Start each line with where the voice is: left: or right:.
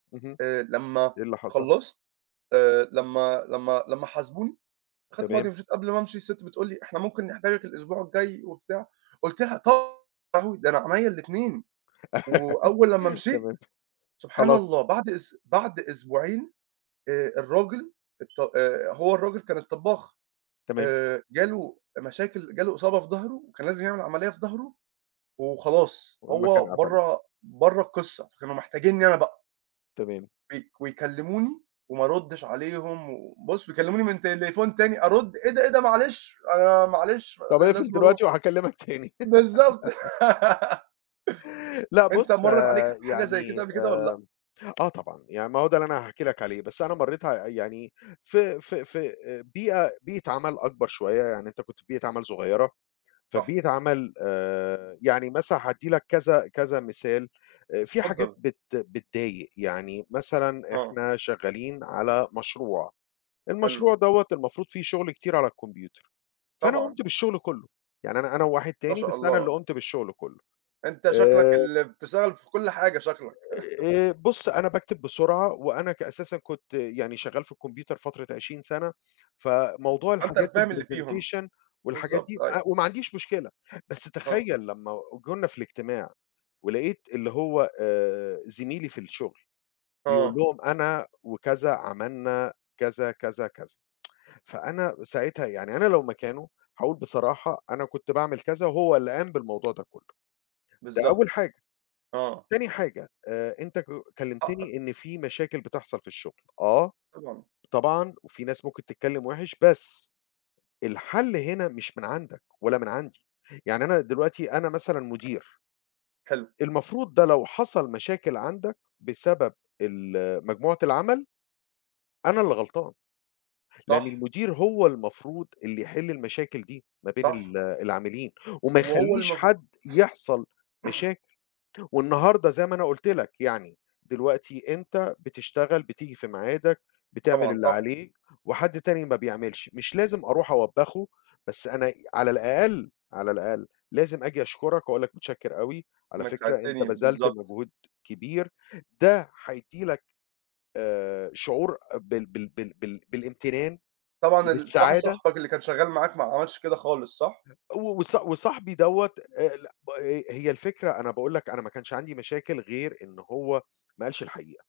left: اهم
right: آآ لمّا
left: إيه اللي حصل؟
right: خلّصت آآ لمّا لمّا لمّا حاسبوني، خدت بعضي
left: تمام.
right: ومشيت قبل ما أمشي الست بتقول لي: "إحنا ممكن نحتاجَك الأسبوع الجاي وبتاع" قُلت لها: "طبع يا لهوي ده أنا عينيا الإتنين." وأول لمّا مشيت،
left: تمام
right: سبحان الله
left: خلاص.
right: بعد أس بعد أسبوعين آآ الراجل الط آآ هو الراجل كان الطبّاخ
left: تمام.
right: آآ جاله مشاكل جاله إصابة في ضهره كان لازم يعمل عملية في ضهره وخلاص
left: والمكان
right: هو
left: قَفل.
right: برّا برّا القصّة فكانوا محتاجينّي أنا بقى.
left: تمام
right: وي ويكلموني وما أردش عليهم، وبُص ويكلموني من تليفون تاني أرد إيه ده إيه ده معلش أنا معلش
left: طَب اقفل
right: لازم أروح.
left: دلوقتي وهاكلمك تاني
right: بالضبط
left: لأ
right: أنت
left: بُص
right: مرّت عليك حاجة زي
left: يعني
right: كده قبل
left: آمم
right: كده والّا لأ؟
left: آه طبعًا، يعني ما هو ده اللي أنا هاحكي لَك عليه، بس أنا مرّيت آآ يعني في في في آآ بيئة بيئة عَمل أكبر شوية يعني أنت كنت في بيئة عمل صغيرة،
right: صح.
left: فبيئة عمل آآ يعني مثلًا هادّي لَك كذا كذا مثال آآ فيه حاجات
right: اتفضّل.
left: بت بتضايق، يعني مثلًا
right: آه.
left: إحنا شغّالين على مشروع،
right: حلو.
left: المشروع دوّة المفروض فيه شغل كتير على الكمبيوتر، فأنا
right: طبعًا.
left: قُمت بالشغل كله، يعني أنا أنا وواحد
right: ما
left: تاني
right: شاء
left: بس أنا
right: الله.
left: اللي قُمت بالشغل كُلّه.
right: أنت شكلَك
left: آآ
right: ال بتشتغل في كل حاجة شكلَك
left: آآ بُص أنا باكتب بسرعة وأنا ك أساسًا كنت يعني شغّال في الكمبيوتر فترة 20 سنة، فموضوع
right: فأنت
left: الحاجات
right: الفاهم اللي فيهم،
left: الpresentation والحاجات
right: بالضبط
left: دي
right: أيوه.
left: أ وما عنديش مشكلة، بس
right: آه.
left: تخيّل لمّا جولنا في الاجتماع، ولقيت اللي هو آآ زميلي في الشغل، بيقول
right: آه.
left: لهم: "أنا وكذا عملنا كذا كذا كذا" فأنا ساعتها يعني أنا لو مكانه هاقول بصراحة أنا كنت باعمل كذا، وهو اللي قام بالموضوع ده كله، ده
right: بالضبط
left: أول حاجة،
right: آه.
left: تاني حاجة آآ أنت ك
right: حقَّك.
left: كلمتني إن فيه مشاكل بتحصل في الشغل آه
right: طبعًا.
left: طبعًا وفيه ناس ممكن تتكلم وِحِش بس الحل هنا مش من عندَك ولا من عندي يعني أنا دلوقتي أنا مثلًا مدير
right: حلو.
left: المفروض ده لو حصل مشاكل عندَك بسبب ال مجموعة العمل أنا اللي غلطان، لأن
right: صح.
left: المدير هو المفروض اللي يحل المشاكل دي ما بين
right: صح.
left: ال العاملين، وما
right: وهو
left: يخليش
right: المف
left: حد يحصل مشاكل، والنهاردة زي ما أنا قُلت لَك، يعني دلوقتي أنت بتشتغل بتيجي في ميعادك، بتعمل
right: طبعًا
left: اللي
right: صح.
left: عليك وحد تاني ما بيعملش، مش لازم أروح أوبّخه بس أنا على الأقل على الأقل لازم أجي أشكُرَك وأقول لَك متشكِّر أوي على
right: إنَّك
left: فكرة أنت
right: ساعدتني
left: بذلت
right: بالضبط.
left: مجهود كبير، ده هيدّي لَك آآ شعور بال بال بال بالإمتنان
right: طبعًا ال صاحب
left: وبالسعادة.
right: صاحبك اللي كان شغّال معاك ما عملش كده خالص، صح؟
left: وص وصاحبي دوّة آآ ال آآ هي الفكرة أنا باقول لَك أنا ما كانش عندي مشاكل غير إن هو ما قالش الحقيقة.